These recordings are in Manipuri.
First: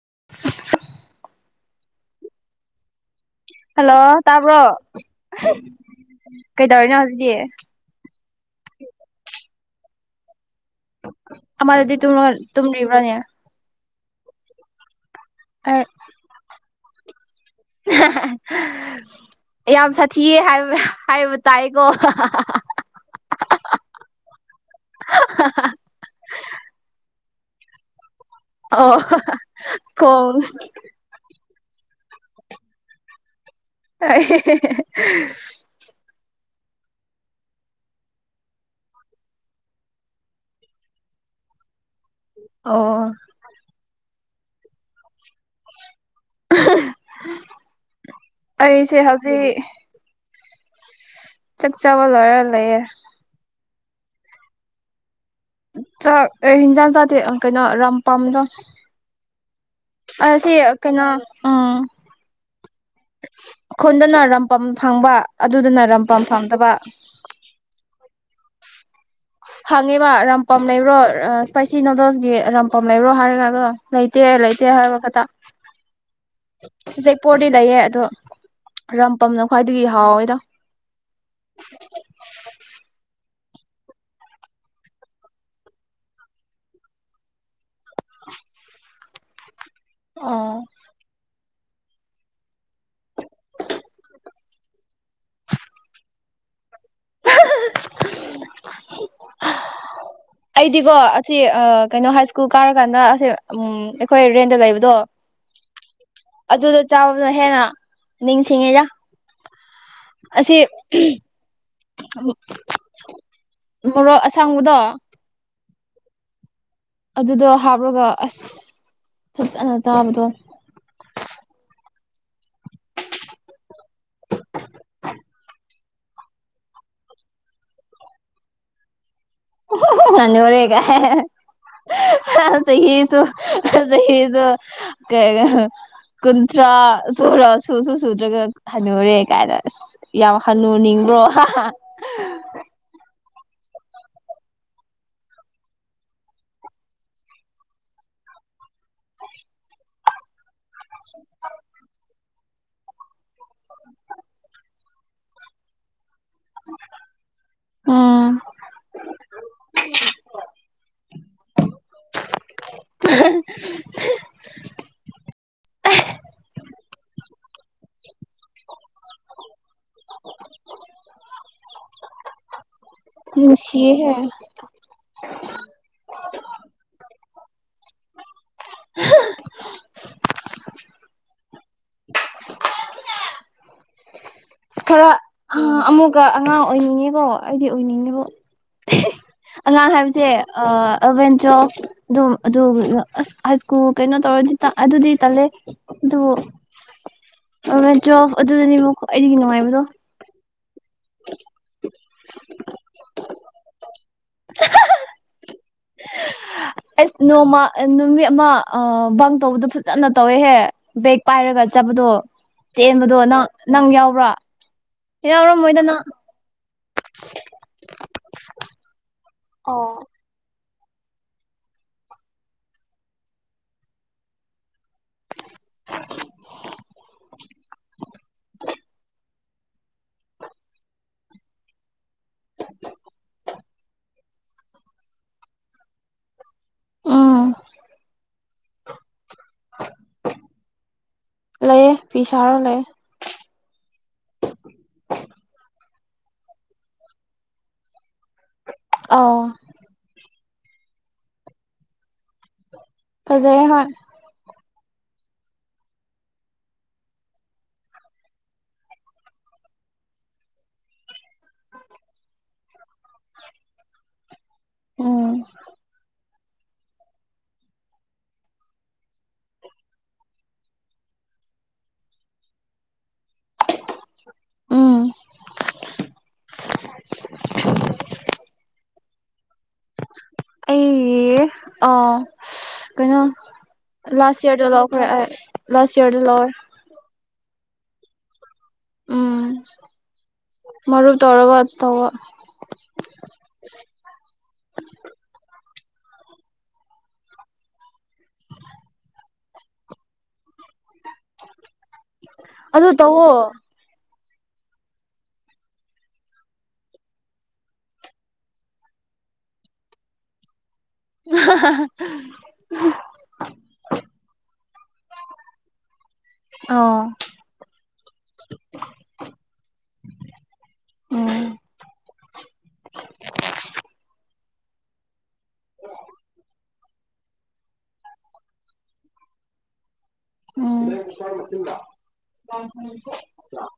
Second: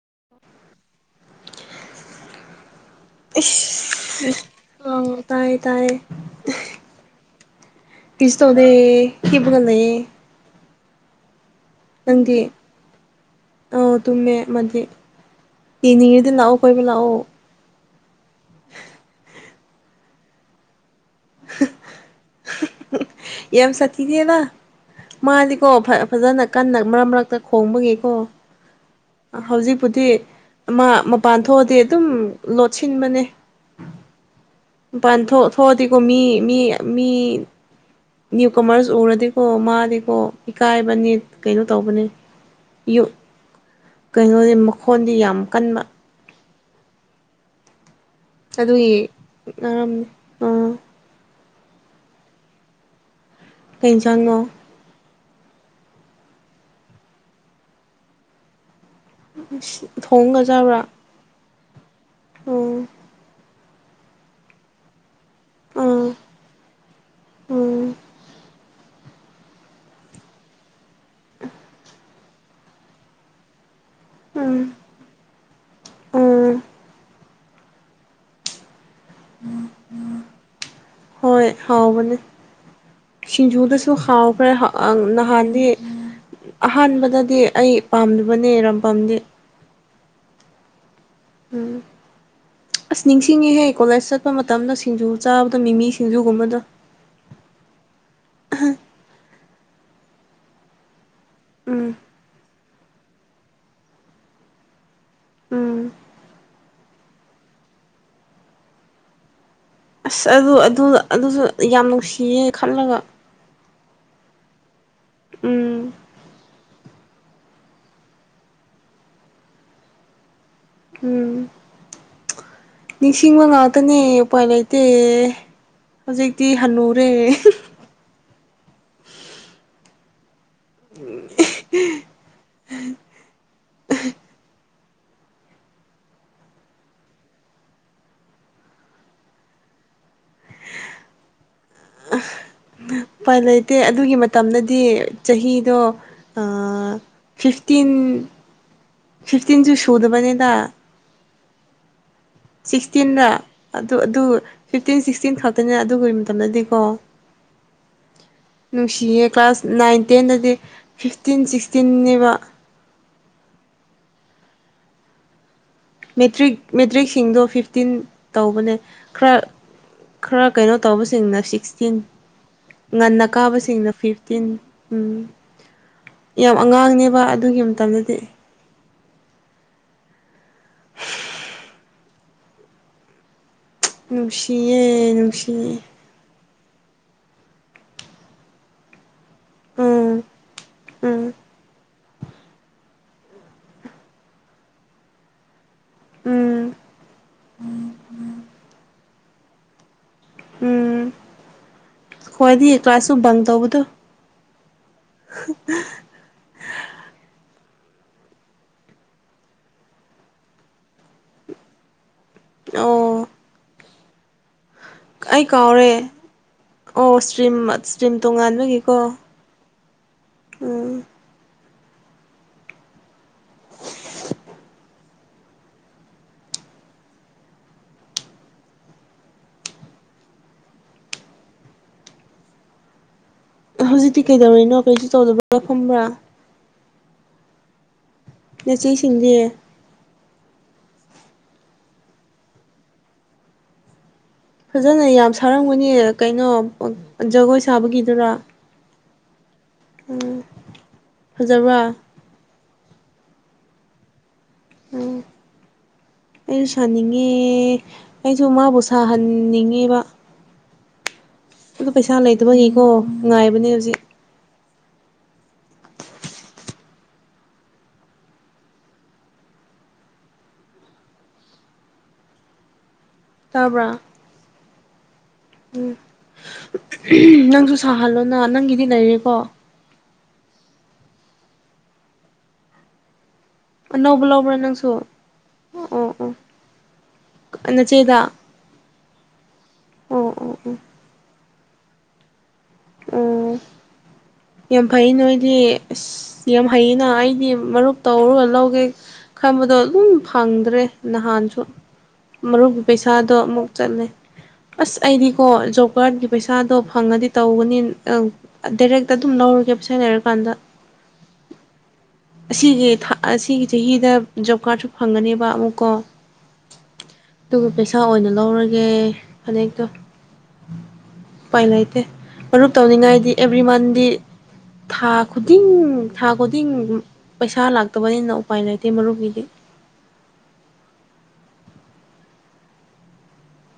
[inaudible] ꯏꯁ ꯍꯜꯂꯣ ꯇꯥꯕ꯭ꯔꯣ ꯑꯥꯎ ꯇꯥꯏꯌꯦ ꯇꯥꯏꯌꯦ ꯀꯩꯗꯧꯔꯤꯅꯣ ꯍꯧꯖꯤꯛ ꯇꯤ ꯀꯩꯁꯨ ꯇꯧꯗꯦ ꯍꯤꯞꯄꯒ ꯂꯩꯌꯦ ꯑꯃꯗꯨꯗꯤ ꯅꯪꯗꯤ [unintelligible] ꯇꯨꯝꯔꯤꯕꯅꯦ ꯑꯧ ꯇꯨꯝꯃꯦ ꯃꯥꯗꯤ ꯌꯦꯡꯅꯤꯡꯉꯗꯤ ꯂꯥꯛꯑꯣ ꯀꯣꯏꯕ ꯂꯥꯛꯑꯣ ꯍꯥ ꯍꯥ ꯌꯥꯝ ꯁꯥꯊꯤꯌꯦ ꯍꯥꯏꯕ ꯍꯥꯏꯕ ꯇꯥꯏꯀꯣ ꯍꯥꯍꯥꯍꯥ ꯌꯥꯝ ꯁꯥꯊꯤꯅꯦꯅ ꯃꯥꯗꯤꯀꯣ ꯐꯥ ꯐꯖꯅ ꯀꯟꯅ ꯃꯔꯛ ꯃꯔꯛꯇ ꯈꯣꯡꯕꯒꯤꯀꯣ ꯑꯣ ꯍꯧꯖꯤꯛꯄꯨꯗꯤ ꯈꯣꯡ ꯑꯃ ꯃꯄꯥꯟ ꯊꯣꯛꯑꯗꯤ ꯑꯗꯨꯝ ꯂꯣꯠꯁꯤꯟꯕꯅꯦ ꯑꯥ ꯍꯦ ꯍꯦ ꯃꯄꯥꯟ ꯊꯣꯛ ꯊꯣꯛꯑꯗꯤꯀꯣ ꯃꯤ ꯃꯤ ꯃꯤ ꯅ꯭ꯌꯨ ꯀꯃꯔꯁ ꯎꯔꯗꯤꯀꯣ ꯃꯥꯗꯤꯀꯣ ꯏꯀꯥꯏꯕꯅꯦ ꯀꯩꯅꯣ ꯇꯧꯕꯅꯦ ꯑꯣ ꯀꯩꯅꯣꯗꯤ ꯃꯈꯣꯟꯗꯤ ꯌꯥꯝ ꯀꯟꯕ ꯑꯍꯍ ꯑꯩꯁꯦ ꯍꯧꯖꯤꯛ ꯎꯝ ꯆꯛꯆꯥꯥꯕ ꯂꯣꯢꯔ ꯂꯩꯌꯦ ꯀꯩ ꯏꯟꯖꯥꯡꯅꯣ ꯆꯥꯛ ꯑꯩ ꯍꯤꯟꯖꯥꯡ ꯆꯥꯗꯦ ꯑꯥ ꯀꯩꯅꯣ ꯔꯝ ꯄꯝꯗꯣ ꯑꯥ ꯊꯣꯡꯒ ꯁꯤ ꯆꯥꯕ꯭ꯔꯥ ꯀꯩꯅꯣ ꯎꯝ ꯎꯝ ꯈꯨꯟꯗꯅ ꯔꯝ ꯄꯝ ꯐꯪꯕ ꯑꯗꯨꯗꯅ ꯔꯝ ꯎꯝ ꯄꯝ ꯐꯪꯗꯕ ꯎꯝ ꯍꯪꯉꯦꯕ ꯔꯝ ꯄꯝ ꯂꯩꯕ꯭ꯔꯣ ꯑꯥ ꯁ꯭ꯄꯥꯏꯁꯤ ꯅꯨꯗꯜꯁꯀꯤ ꯔꯝ ꯄꯝ ꯂꯩꯕ꯭ꯔꯣ ꯍꯥꯏꯔꯒꯗꯣ ꯂꯩꯇꯦ ꯂꯩꯇꯦ ꯎꯝ ꯍꯥꯏꯕ ꯈꯛꯇ ꯎꯝ ꯎꯆꯦꯛꯄꯨꯔꯗꯤ ꯂꯩꯌꯦ ꯑꯗꯣ ꯔꯝꯄꯝꯅ ꯈ꯭ꯋꯥꯏꯗꯒꯤ ꯍꯥꯎꯋꯦꯗ ꯁꯤꯡꯖꯨꯗꯨꯁꯨ ꯍꯥꯎꯈ꯭ꯔꯦ ꯍꯥ ꯑꯥ ꯅꯍꯥꯟꯗꯤ ꯑꯍꯥꯟꯕꯗꯗꯤ ꯑꯩ ꯄꯥꯝꯗꯕꯅꯦ ꯔꯝꯄꯝꯗꯤ ꯑꯥ ꯎꯝ ꯑꯁ ꯅꯤꯡꯁꯤꯡꯉꯤꯍꯦ ꯀꯣꯜꯂꯦꯖ ꯆꯠꯄ ꯃꯇꯝꯗ ꯁꯤꯡꯖꯨ ꯆꯥꯕꯗꯣ ꯃꯤꯃꯤ ꯁꯤꯡꯖꯨꯒꯨꯝꯕꯗꯣ ꯍꯥ ꯍꯥ ꯑꯩꯗꯤꯀꯣ ꯑꯁꯤ ꯑꯥ ꯎꯝ ꯀꯩꯅꯣ ꯍꯥꯏ ꯁ꯭ꯀꯨꯜ ꯀꯥꯔꯀꯥꯟꯗ ꯑꯁꯦ ꯎꯝ ꯑꯈꯣꯏ ꯔꯦꯟꯠꯗ ꯂꯩꯕꯗꯣ ꯎꯝ ꯑꯗꯨꯗ ꯆꯥꯕꯅ ꯍꯦꯟꯅ ꯅꯤꯡꯁꯤꯡꯉꯤꯗ ꯑꯁ ꯑꯗꯨ ꯑꯗꯨ ꯑꯗꯨꯁꯨ ꯌꯥꯝ ꯅꯨꯡꯁꯤꯌꯦ ꯈꯜꯂꯒ ꯃꯣꯔꯣꯛ ꯑꯁꯥꯡꯕꯗꯣ ꯎꯝ ꯑꯗꯨꯗꯣ ꯍꯥꯞꯂꯒ ꯑꯁ ꯐꯠꯖꯅ ꯆꯥꯕꯗꯣ ꯎꯝ ꯅꯤꯡꯁꯤꯡꯕ ꯉꯥꯛꯇꯅꯦ ꯎꯄꯥꯏ ꯂꯩꯇꯦ ꯍꯧꯖꯤꯛꯇꯤ ꯍꯟꯅꯨꯔꯦ ꯎꯍꯝ ꯑꯍꯍ ꯍꯟꯅꯨꯔꯦ ꯀꯥꯏꯅ ꯍ ꯑꯍ ꯆꯍꯤꯁꯨ ꯍꯥ ꯆꯍꯤꯁꯨ ꯀꯩꯒ ꯀꯨꯟꯊ꯭ꯔꯥ ꯁꯨꯔ ꯁꯨꯁꯨ ꯁꯨꯗ꯭ꯔꯒ ꯍꯟꯅꯨꯔꯦ ꯀꯥꯏꯅ ꯑꯁ ꯌꯥꯝ ꯍꯅꯨꯅꯤꯡ ꯔꯣ ꯍꯥꯍꯥ ꯎꯄꯥꯏ ꯂꯩꯇꯦ ꯑꯗꯨꯒꯤ ꯃꯇꯝꯗꯗꯤ ꯆꯍꯤꯗꯣ ꯑꯥ ꯐꯤꯐꯇꯤꯟ ꯐꯤꯐꯇꯤꯟꯁꯨ ꯁꯨꯗꯕꯅꯤꯗ ꯁꯤꯛꯁꯇꯤꯟꯔ ꯑꯗꯨ ꯑꯗꯨ ꯐꯤꯞꯇꯤꯟ ꯁꯤꯛꯁꯇꯤꯟ ꯈꯛꯇꯅꯤ ꯑꯗꯨꯏ ꯇꯝꯗꯗꯤꯀꯣ ꯎꯝ ꯅꯨꯡꯁꯤꯌꯦ ꯀ꯭ꯂꯥꯁ ꯅꯥꯏꯟ ꯇꯦꯟꯗꯗꯤ ꯐꯤꯐꯇꯤꯟ ꯁꯤꯛꯁꯇꯤꯟꯅꯦꯕ ꯃꯦꯇ꯭ꯔꯤꯛ ꯃꯦꯇ꯭ꯔꯤꯛꯁꯤꯡꯗꯣ ꯐꯤꯐꯇꯤꯟ ꯇꯧꯕꯅꯦ ꯈꯥꯔ ꯈꯥꯔ ꯀꯩꯅꯣ ꯇꯧꯕꯁꯤꯡꯅ ꯁꯤꯛꯁꯇꯤꯟ ꯉꯟꯅ ꯀꯥꯕꯁꯤꯡꯅ ꯅꯨꯡꯁꯤꯍꯦ ꯐꯤꯐꯇꯤꯟ ꯎꯝ ꯌꯥꯝ ꯑꯉꯥꯡꯅꯦꯕ ꯑꯗꯨꯒꯤ ꯃꯇꯝꯗꯗꯤ ꯅꯨꯡꯁꯤꯌꯦ ꯈꯔ ꯅꯨꯡꯁꯤ ꯑꯃꯨꯛꯀ ꯑꯉꯥꯡ ꯑꯣꯏꯅꯤꯡꯉꯤꯀꯣ ꯑꯩꯗꯤ ꯑꯣꯏꯅꯤꯡꯉꯦꯕꯣ ꯑꯍ ꯑꯉꯥꯡ ꯎꯝ ꯍꯥꯏꯕꯁꯦ ꯑꯥ ꯑꯦꯜꯚꯦꯟ ꯎꯝ ꯇ꯭ꯋꯦꯜꯐ ꯑꯗꯨꯝ ꯑꯗꯨ ꯑꯁ ꯍꯥꯏꯁ꯭ꯀꯨꯜ ꯀꯩꯅꯣ ꯇꯧꯔꯗꯤ ꯇ ꯑꯗꯨꯗꯤ ꯇꯜꯂꯦ ꯑꯗꯨ ꯎꯝ ꯑꯦꯜꯚꯦꯟ ꯇ꯭ꯋꯦꯜꯐ ꯑꯗꯨꯗꯅꯦꯕ ꯈ꯭ꯋꯥꯏꯗꯩꯒꯤ ꯅꯨꯡꯉꯥꯏꯕꯗꯣ [inaudible] ꯈꯣꯏꯗꯤ ꯀ꯭ꯂꯥꯁꯁꯨ ꯕꯪ ꯇꯧꯕꯗꯨ ꯍꯥ ꯑꯩꯁ ꯅꯣꯡꯃ ꯅꯨꯃꯤꯠ ꯑꯃ ꯑꯥ ꯕꯪ ꯇꯧꯕꯗꯣ ꯐꯖꯅ ꯇꯧꯋꯦꯍꯦ ꯕꯦꯛ ꯄꯥꯏꯔꯒ ꯆꯠꯄꯗꯣ ꯆꯦꯟꯕꯗꯣ ꯑꯣ ꯅꯪ ꯅꯪ ꯌꯥꯎꯕ꯭ꯔꯥ ꯑꯩ ꯌꯥꯎꯔꯝꯃꯣꯏꯗ ꯀꯥꯎꯔꯦ ꯅꯪ ꯑꯣ ꯁ꯭ꯇꯔꯤꯝ ꯁ꯭ꯇꯔꯤꯝ ꯇꯣꯉꯥꯟꯕꯒꯤꯀꯣ ꯑꯣ ꯎꯝ [inaudible] [inaudible] ꯍꯧꯖꯤꯛꯇꯤ ꯀꯩꯗꯧꯔꯤꯅꯣ ꯀꯩꯁꯨ ꯇꯧꯗꯕ꯭ꯔꯥ ꯐꯝꯕ꯭ꯔꯥ ꯑꯥ ꯅꯆꯦ ꯁꯤꯡꯗꯤ ꯂꯩꯌꯦ ꯐꯤ ꯁꯥꯔ ꯂꯩ ꯐꯖꯅ ꯌꯥꯝ ꯁꯥꯔꯝꯒꯅꯦ ꯀꯩꯅꯣ ꯖꯒꯣꯏ ꯁꯥꯕꯒꯤꯗꯨꯔ ꯑꯧ ꯎꯝ ꯐꯖꯕ꯭ꯔꯥ ꯐꯖꯩ ꯍꯣꯏ ꯑꯩ ꯁꯥꯅꯤꯡꯉꯦ ꯑꯩꯁꯨ ꯃꯥꯕꯨ ꯁꯥꯍꯟꯅꯤꯡꯉꯦꯕ ꯑꯗꯨ ꯄꯩꯁꯥ ꯂꯩꯇꯕꯒꯤꯀꯣ ꯉꯥꯏꯕꯅꯦ ꯍꯧꯖꯤꯛ ꯎꯝ ꯇꯥꯕ꯭ꯔꯥ ꯎꯝ ꯃꯤ ꯂꯩꯔꯤꯀꯣ ꯑꯩꯒꯤ ꯑꯥ [unintelligible] ꯀꯩꯅꯣ ꯑꯅꯧꯕ ꯂꯥꯁ ꯂꯧꯕ꯭ꯔꯥ ꯌꯤꯔꯗ ꯅꯪꯁꯨ ꯂꯧꯈ꯭ꯔꯦ ꯑꯩ ꯂꯥꯁ ꯑꯣ ꯌꯤꯔꯗ ꯑꯣ ꯂꯧꯔꯦ ꯅꯆꯦꯗ ꯎꯝ ꯑꯣ ꯑꯣ ꯑꯣ ꯃꯔꯨꯞ ꯇꯧꯔꯒ ꯇꯧꯕ ꯑꯣ ꯌꯥꯝ ꯐꯩ ꯅꯣꯏꯗꯤ ꯑꯁ ꯌꯥꯝ ꯍꯩꯌꯦꯅ ꯑꯩꯗꯤ ꯃꯔꯨꯞ ꯇꯧꯔꯒ ꯂꯧꯒꯦ ꯈꯟꯕꯗꯣ ꯗꯨꯝ ꯐꯪꯗ꯭ꯔꯦ ꯅꯍꯥꯟꯁꯨ ꯃꯔꯨꯞ ꯑꯗꯨ ꯇꯧꯋꯣ ꯄꯩꯁꯥꯗꯣ ꯑꯃꯨꯛ ꯆꯠꯂꯦ ꯑꯁ ꯑꯩꯗꯤꯀꯣ ꯖꯣꯕ ꯀꯥꯔꯠꯒꯤ ꯄꯩꯁꯥꯗꯣ ꯐꯪꯉꯗꯤ ꯇꯧꯒꯅꯤ ꯑꯪ ꯗꯥꯏꯔꯦꯛꯇ ꯑꯗꯨꯝ ꯂꯧꯔꯒꯦ ꯄꯩꯁꯥ ꯂꯩꯔꯀꯥꯟꯗ ꯑꯍꯥ ꯑꯍꯥ ꯑꯁꯤꯒꯤ ꯊꯥ ꯑꯁꯤꯒꯤ ꯆꯍꯤꯗ ꯖꯣꯕ ꯀꯥꯔꯠꯁꯨ ꯐꯪꯉꯅꯦꯕ ꯑꯃꯨꯛꯀꯣ ꯑꯥ ꯗꯨꯒ ꯄꯩꯁꯥ ꯑꯣꯏꯅ ꯂꯧꯔꯒꯦ ꯐꯅꯦꯛꯇꯣ ꯎꯝ ꯎꯄꯥꯏ ꯂꯩꯇꯦ ꯃꯔꯨꯞ ꯇꯧꯅꯤꯡꯉꯥꯏꯗꯤ ꯑꯦꯕ꯭ꯔꯤ ꯃꯟꯗꯤ ꯊꯥ ꯈꯨꯗꯤꯡ ꯊꯥ ꯈꯨꯗꯤꯡ ꯄꯩꯁꯥ ꯂꯥꯛꯇꯕꯅꯤꯅ ꯎꯄꯥꯏ ꯂꯩꯇꯦ ꯃꯔꯨꯞꯀꯤꯗꯤ ꯎꯝ [unintelligible]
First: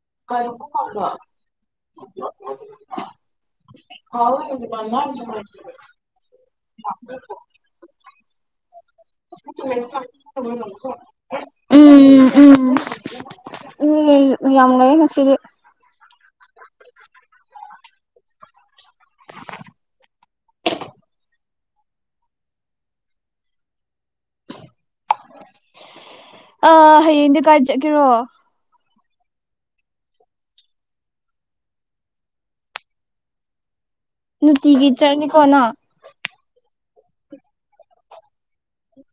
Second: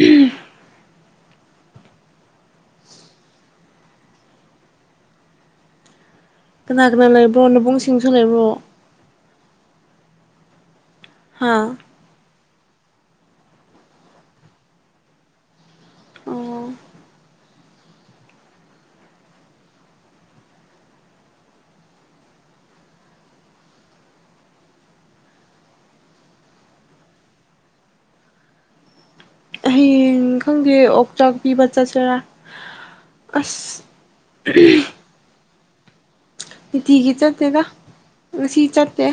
[unintelligible] [unintelligible] ꯀꯅꯥ ꯀꯅꯥ ꯂꯩꯕ꯭ꯔꯣ ꯅꯕꯨꯡ ꯁꯤꯡꯁꯨ ꯂꯩꯕ꯭ꯔꯣ ꯍꯥ ꯎꯝ ꯎꯝ ꯂꯩ ꯃꯌꯥꯝ ꯂꯩ ꯉꯁꯤꯗꯤ ꯑꯣ ꯑꯥ ꯍꯌꯦꯡꯗꯤ ꯀꯥꯏ ꯆꯠꯀꯦꯔꯣ ꯍꯌꯦꯡ ꯈꯪꯗꯦ ꯑꯣꯛꯆꯥꯛ ꯄꯤꯕ ꯆꯠꯁꯤꯔꯥ ꯑꯁ ꯅꯨꯡꯇꯤꯒꯤ ꯆꯠꯅꯤꯀꯣꯅ ꯅꯨꯡꯇꯤꯒꯤ ꯆꯠꯇꯦꯗ ꯉꯁꯤ ꯆꯠꯇꯦ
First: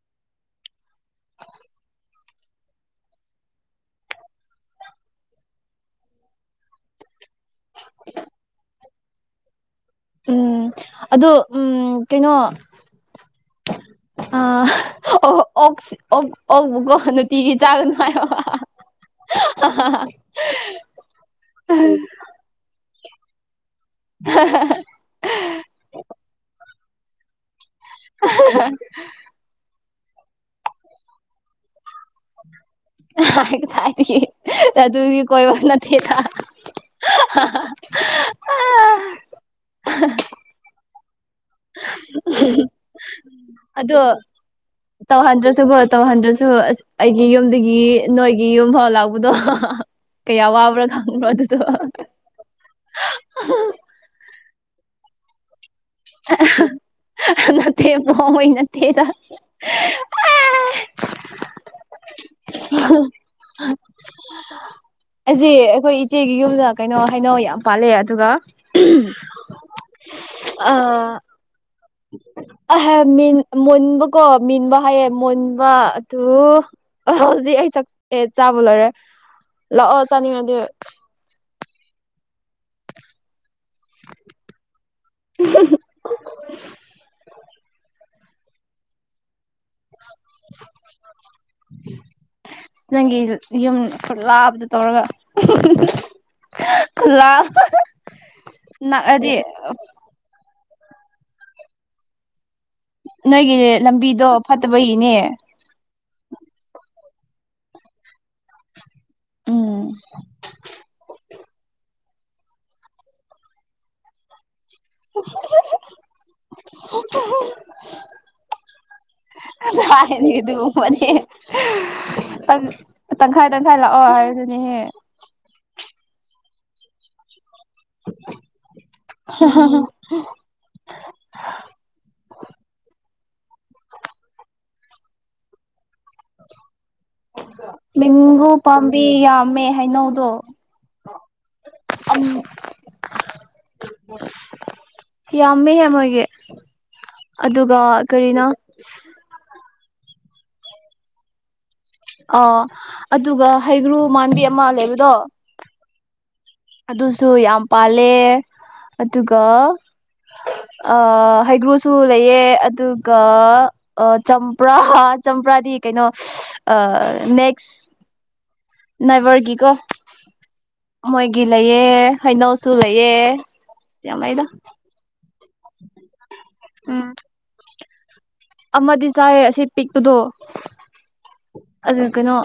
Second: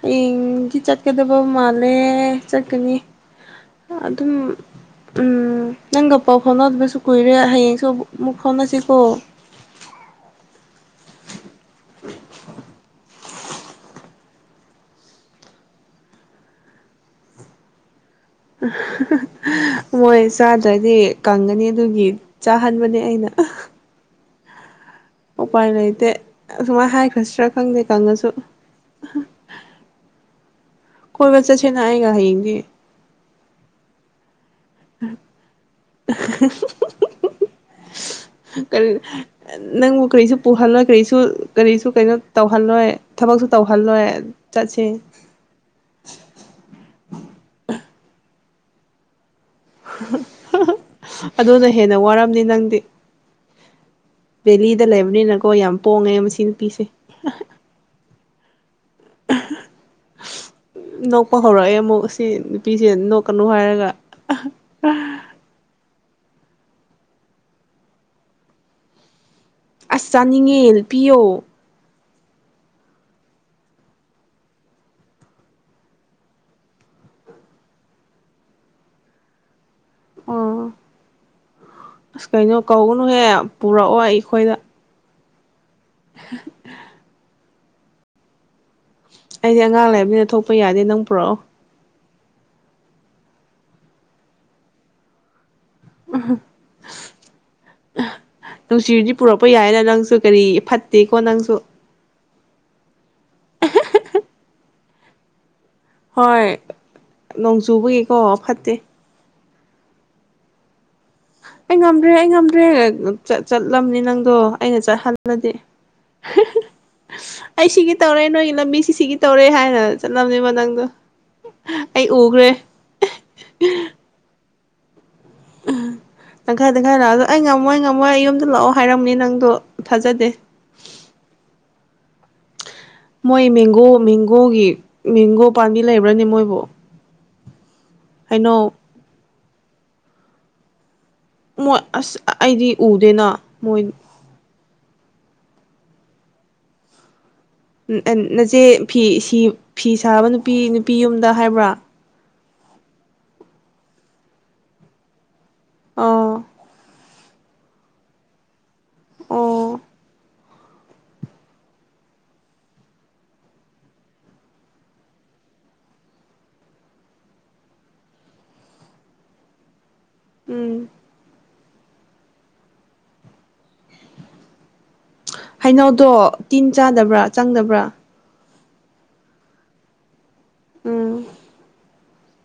ꯍꯌꯦꯡꯗꯤ ꯆꯠꯀꯗꯕ ꯃꯥꯜꯂꯦ ꯆꯠꯀꯅꯤ ꯑꯗꯨꯝ ꯎꯝ ꯅꯪꯒ ꯄꯥꯎ ꯐꯥꯎꯅꯗꯕꯁꯨ ꯀꯨꯏꯔꯦ ꯍꯌꯦꯡꯁꯨ ꯑꯃꯨꯛ ꯐꯥꯎꯅꯁꯤꯀꯣ ꯎꯝ ꯑꯗꯨ ꯎꯝ ꯀꯩꯅꯣ ꯑꯥ ꯑꯣ ꯑꯣꯛꯁ ꯑꯣꯛ ꯑꯣꯛꯄꯨꯀꯣ ꯅꯨꯡꯇꯤꯒꯤ ꯆꯥꯒꯅꯨ ꯍꯥꯏꯌꯣ ꯃꯣꯏ ꯆꯥꯗ꯭ꯔꯗꯤ ꯀꯪꯒꯅꯤ ꯑꯗꯨꯒꯤ ꯆꯥꯍꯟꯕꯅꯦ ꯑꯩꯅ [unintelligible] [unintelligible] ꯑꯗꯨꯃꯥꯏꯅ ꯍꯥꯏꯈ꯭ꯔꯁꯤꯔꯥ ꯈꯪꯗꯦ ꯀꯪꯉꯁꯨ ꯀꯣꯏꯕ ꯆꯠꯁꯦꯅ ꯑꯩꯒ ꯍꯌꯦꯡꯗꯤ ꯀꯗꯥꯏꯗꯒꯤ ꯑꯗꯨꯗꯤ ꯀꯣꯏꯕ ꯅꯠꯇꯦ ꯗ [unintelligible] ꯀꯔꯤ ꯅꯪꯕꯨ ꯀꯔꯤꯁꯨ ꯄꯨꯍꯜꯂꯣꯏ ꯀꯔꯤꯁꯨ ꯀꯔꯤꯁꯨ ꯀꯩꯅꯣ [unintelligible] ꯇꯧꯍꯜꯂꯣꯏ ꯊꯕꯛꯁꯨ ꯑꯗꯣ ꯇꯧꯍꯜꯂꯣꯏ ꯆꯠꯁꯦ ꯇꯧꯍꯟꯗ꯭ꯔꯁꯨꯀꯣ ꯇꯧꯍꯟꯗ꯭ꯔꯁꯨ [unintelligible] ꯑꯁ ꯑꯩꯒꯤ ꯌꯨꯝꯗꯒꯤ ꯅꯣꯏꯒꯤ ꯌꯨꯝ ꯐꯥꯎ ꯂꯥꯛꯄꯗꯣ ꯍꯥ ꯍꯥ ꯀꯌꯥ ꯋꯥꯕ꯭ꯔꯥ ꯈꯪꯕ꯭ꯔꯣ ꯑꯗꯨꯗꯣ ꯑꯗꯨꯅ ꯍꯦꯟꯅ ꯋꯥꯔꯝꯅꯤ [unintelligible] ꯗꯦꯂꯤꯗ ꯂꯩꯕꯅꯤꯅꯀꯣ ꯌꯥꯝ ꯄꯣꯡꯉꯦ ꯃꯁꯤ ꯅꯨꯄꯤꯁꯦ ꯅꯠꯇꯦ ꯄꯣꯡꯕꯩ [unintelligible] ꯅꯣꯛꯄ ꯍꯧꯔꯛꯑꯦ ꯑꯃꯨꯛ ꯁꯤ ꯅꯨꯄꯤꯁꯦ ꯅꯣꯛꯀꯅꯨ ꯍꯥꯏꯔꯒ ꯑꯁꯤ ꯑꯩꯈꯣꯏ ꯏꯆꯦꯒꯤ ꯌꯨꯝꯗ ꯀꯩꯅꯣ ꯍꯩꯅꯧ ꯌꯥꯝ ꯄꯥꯜꯂꯦ ꯑꯗꯨꯒ ꯑꯁ ꯆꯥꯅꯤꯡꯉꯦ ꯄꯤꯌꯣ [inaudible] ꯑꯍꯥ ꯃꯤꯟ ꯃꯨꯟꯕ ꯀꯣ ꯃꯤꯟꯕ ꯍꯥꯏꯌꯦ ꯃꯨꯟꯕ ꯑꯇꯣ ꯍꯧꯖꯤꯛ ꯑꯦ ꯁꯛ ꯑꯦ ꯆꯥꯕ ꯂꯣꯏꯔꯦ ꯂꯥꯛꯑꯣ ꯆꯥꯅꯤꯡꯉꯗꯤ ꯑꯣ ꯑꯁ ꯀꯩꯅꯣ ꯀꯧꯒꯅꯨꯍꯦ ꯄꯨꯔꯛꯑꯣ ꯑꯩꯈꯣꯏꯗ [unintelligible] ꯑꯩꯗꯤ ꯑꯉꯥꯡ ꯂꯩꯕꯅꯤꯅ ꯊꯣꯛꯄ ꯌꯥꯗꯦ ꯅꯪ ꯄꯨꯔꯛꯑꯣ ꯑ ꯅꯪꯒꯤ ꯌꯨꯝ ꯈꯨ ꯂꯥꯕꯗꯣ ꯇꯧꯔꯒ ꯈꯨꯂꯥꯞ ꯅꯨꯡꯁꯤꯔꯗꯤ ꯄꯨꯔꯛꯄ ꯌꯥꯏꯅ ꯅꯪꯁꯨ ꯀꯔꯤ ꯐꯠꯇꯦꯀꯣ ꯅꯪꯁꯨ ꯅꯣꯏꯒꯤ ꯂꯝꯕꯤꯗꯣ ꯐꯠꯇꯕꯒꯤꯅꯦ ꯍꯣꯏ ꯅꯣꯡ ꯆꯨꯕꯒꯤꯀꯣ ꯐꯠꯇꯦ ꯎꯝ ꯑꯩ ꯉꯝꯗ꯭ꯔꯦ ꯑꯩ ꯉꯝꯗ꯭ꯔꯦ ꯆꯠꯂꯝꯅꯤ ꯅꯪꯗꯣ ꯑꯩꯅ ꯆꯠꯍꯜꯂꯗꯤ [inaudible] ꯑꯩ ꯁꯤꯒꯤ ꯇꯧꯔꯦ ꯅꯣꯏꯒꯤ ꯂꯝꯕꯤꯁꯤ ꯁꯤꯒꯤ ꯇꯧꯔꯦ ꯍꯥꯏꯅ ꯍꯥꯏꯗꯤ ꯆꯠꯂꯝꯅꯦ ꯃ ꯅꯪꯗꯣ ꯑꯗꯨꯒꯨꯝꯕꯗꯤ ꯑꯩ ꯎꯈ꯭ꯔꯦ ꯇꯪ ꯇꯪꯈꯥꯏ ꯇꯪꯈꯥꯏ ꯂꯥꯛꯑꯣ ꯍꯥꯏꯔꯗꯨꯅꯦꯍꯦ ꯇꯪꯈꯥꯏ ꯇꯪꯈꯥꯏ ꯂꯥꯛꯑꯗꯣ ꯑꯩ ꯉ ꯉꯝꯃꯣꯏ ꯉꯝꯃꯣꯏ ꯌꯨꯝꯗ ꯂꯥꯛꯑꯣ ꯍꯥꯏꯔꯝꯅꯤ ꯅꯪꯗꯣ ꯊꯥꯖꯗꯦ ꯃꯣꯏ ꯃꯦꯡꯒꯣ ꯃꯦꯡꯒꯣꯒꯤ ꯃꯦꯡꯒꯣ ꯄꯥꯝꯕꯤ ꯂꯩꯕ꯭ꯔꯅꯦ ꯃꯣꯏꯕꯨ ꯃꯦꯡꯒꯨ ꯍꯩꯅꯧ ꯄꯥꯝꯕꯤ ꯌꯥꯝꯃꯦ ꯍꯥꯏꯩꯅꯧꯗꯣ ꯃꯣꯏ ꯑꯁ ꯑꯩꯗꯤ ꯎꯗꯦꯅ ꯃꯣꯏ ꯌꯥꯝꯃꯦꯍꯦ ꯃꯣꯏꯒꯤ ꯑꯗꯨꯒ ꯀꯔꯤꯅꯣ ꯅꯆꯦ ꯐꯤ ꯐꯤ ꯁꯥꯕ ꯅꯨꯄꯤ ꯅꯨꯄꯤ ꯌꯨꯝꯗ ꯍꯥꯏꯕ꯭ꯔꯥ ꯑ ꯑꯗꯨꯒ ꯍꯩꯒ꯭ꯔꯨ ꯃꯥꯟꯕꯤ ꯑꯃ ꯂꯩꯕꯗꯣ ꯑꯥ ꯑꯗꯨꯁꯨ ꯌꯥꯝ ꯄꯥꯜꯂꯦ ꯑꯗꯨꯒ ꯑꯣ ꯑ ꯍꯩꯒ꯭ꯔꯨꯁꯨ ꯂꯩꯌꯦ ꯑꯗꯨꯒ ꯑ ꯆꯝꯄ꯭ꯔꯥ ꯑꯝꯄ꯭ꯔꯥꯗꯤ ꯀꯩꯅꯣ ꯑ ꯅꯦꯛꯁ ꯅꯥꯏꯕꯔꯒꯤꯀꯣ ꯎꯝ ꯃꯣꯏꯒꯤ ꯂꯩꯌꯦ ꯍꯩꯅꯧꯁꯨ ꯂꯩꯌꯦ ꯑꯁ ꯌꯥꯝ ꯂꯩꯗ ꯍꯩꯅꯧꯗꯣ ꯇꯤꯟ ꯎꯝ ꯆꯥꯗꯕ꯭ꯔꯥ ꯆꯪꯗꯕ꯭ꯔꯥ ꯑꯃꯗꯤ ꯆꯥꯏ ꯑꯁꯤ ꯄꯤꯛꯄꯗꯣ ꯎꯝ ꯑꯗꯨ ꯀꯩꯅꯣ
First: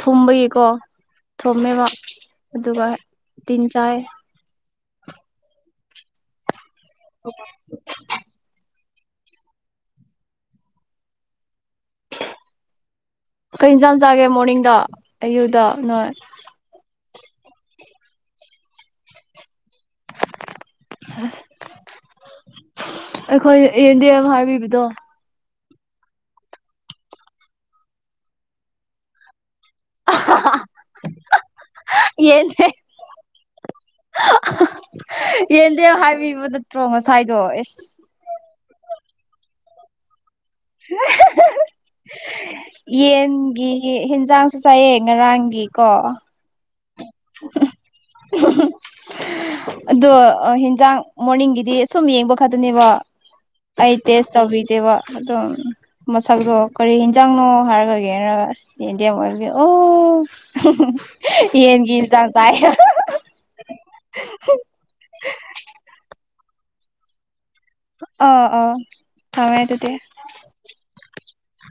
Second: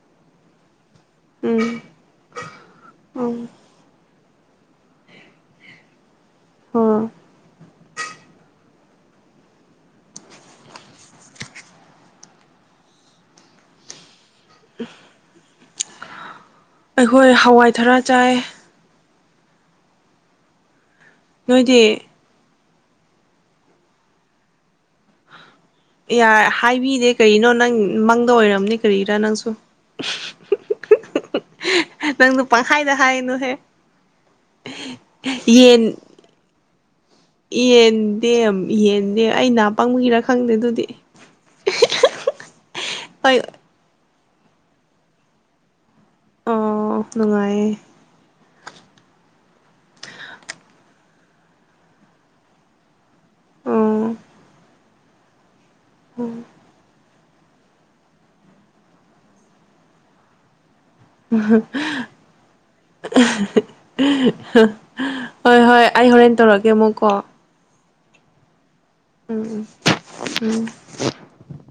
ꯊꯨꯝꯕꯒꯤꯀꯣ ꯎꯝ ꯊꯣꯝꯃꯦꯕ ꯑꯗꯨꯒ ꯎꯝ ꯇꯤꯟ ꯆꯥꯏ ꯍ ꯀꯩ ꯏꯟꯁꯥꯡ ꯆꯥꯒꯦ ꯃꯣꯔꯅꯤꯡꯗ ꯑꯌꯨꯗ ꯅꯣꯏ ꯑꯩꯈꯣꯏ ꯍꯋꯥꯏ ꯊꯔꯥ ꯆꯥꯏ ꯅꯣꯏꯗꯤ ꯑꯈꯣꯏ ꯌꯦꯟꯗꯦꯝ ꯍꯥꯏꯕꯤꯕꯗꯣ ꯌꯥ ꯍꯥꯏꯕꯤꯗꯦ ꯀꯔꯤꯅꯣ ꯅꯪ ꯃꯪꯗ ꯑꯣꯏꯔꯝꯅꯦ ꯀꯔꯤꯔ ꯅꯪꯁꯨ ꯅꯪꯗꯨ ꯌꯦꯟꯗꯦ ꯄꯪ ꯍꯥꯏꯗ ꯍꯥꯏꯒꯅꯨꯍꯦ ꯌꯦꯟꯗꯦꯝ ꯍꯥꯏꯕꯤꯕꯗ ꯌꯦꯟꯗꯦꯝ ꯌꯦꯟꯗꯦꯝ ꯑꯩ ꯅꯥ ꯄꯪꯕꯒꯤꯔꯥ ꯈꯪꯗꯦ ꯑꯗꯨꯗꯤ ꯍꯣꯏ ꯌꯦꯟꯒꯤ ꯍꯤꯟꯖꯥꯡꯁꯨ ꯆꯥꯏꯌꯦ ꯉꯔꯥꯡꯒꯤꯀꯣ ꯑꯣ ꯅꯨꯡꯉꯥꯏꯌꯦ [inaudible] ꯑꯗꯣ ꯍꯤꯟꯖꯥꯡ ꯃꯣꯔꯅꯤꯡꯒꯤꯗꯤ ꯁꯨꯝ ꯌꯦꯡꯕ ꯈꯛꯇꯅꯦꯕ ꯑꯩ ꯑꯣ ꯇꯦꯁ ꯇꯧꯕꯤꯗꯦꯕ ꯑꯗꯨꯝ ꯃꯁꯛꯇꯣ ꯀꯔꯤ ꯀꯔꯤ ꯍꯥꯟꯖꯥꯡꯅꯣ ꯍꯥꯏꯔꯒ ꯌꯦꯡꯑꯒ ꯌꯦꯟꯗꯝ ꯑꯣꯏꯕꯒꯤ ꯏꯟꯖꯥꯡ ꯆꯥꯏ ꯍꯣꯏ ꯍꯣꯏ ꯑꯩ ꯍꯣꯔꯦꯟ ꯇꯧꯔꯀꯦ ꯑꯃꯨꯛꯀꯣ ꯑꯥ ꯑꯥ ꯇꯧꯋꯦ ꯎꯝ ꯑꯗꯨꯗꯤ ꯎꯝ ꯎꯝ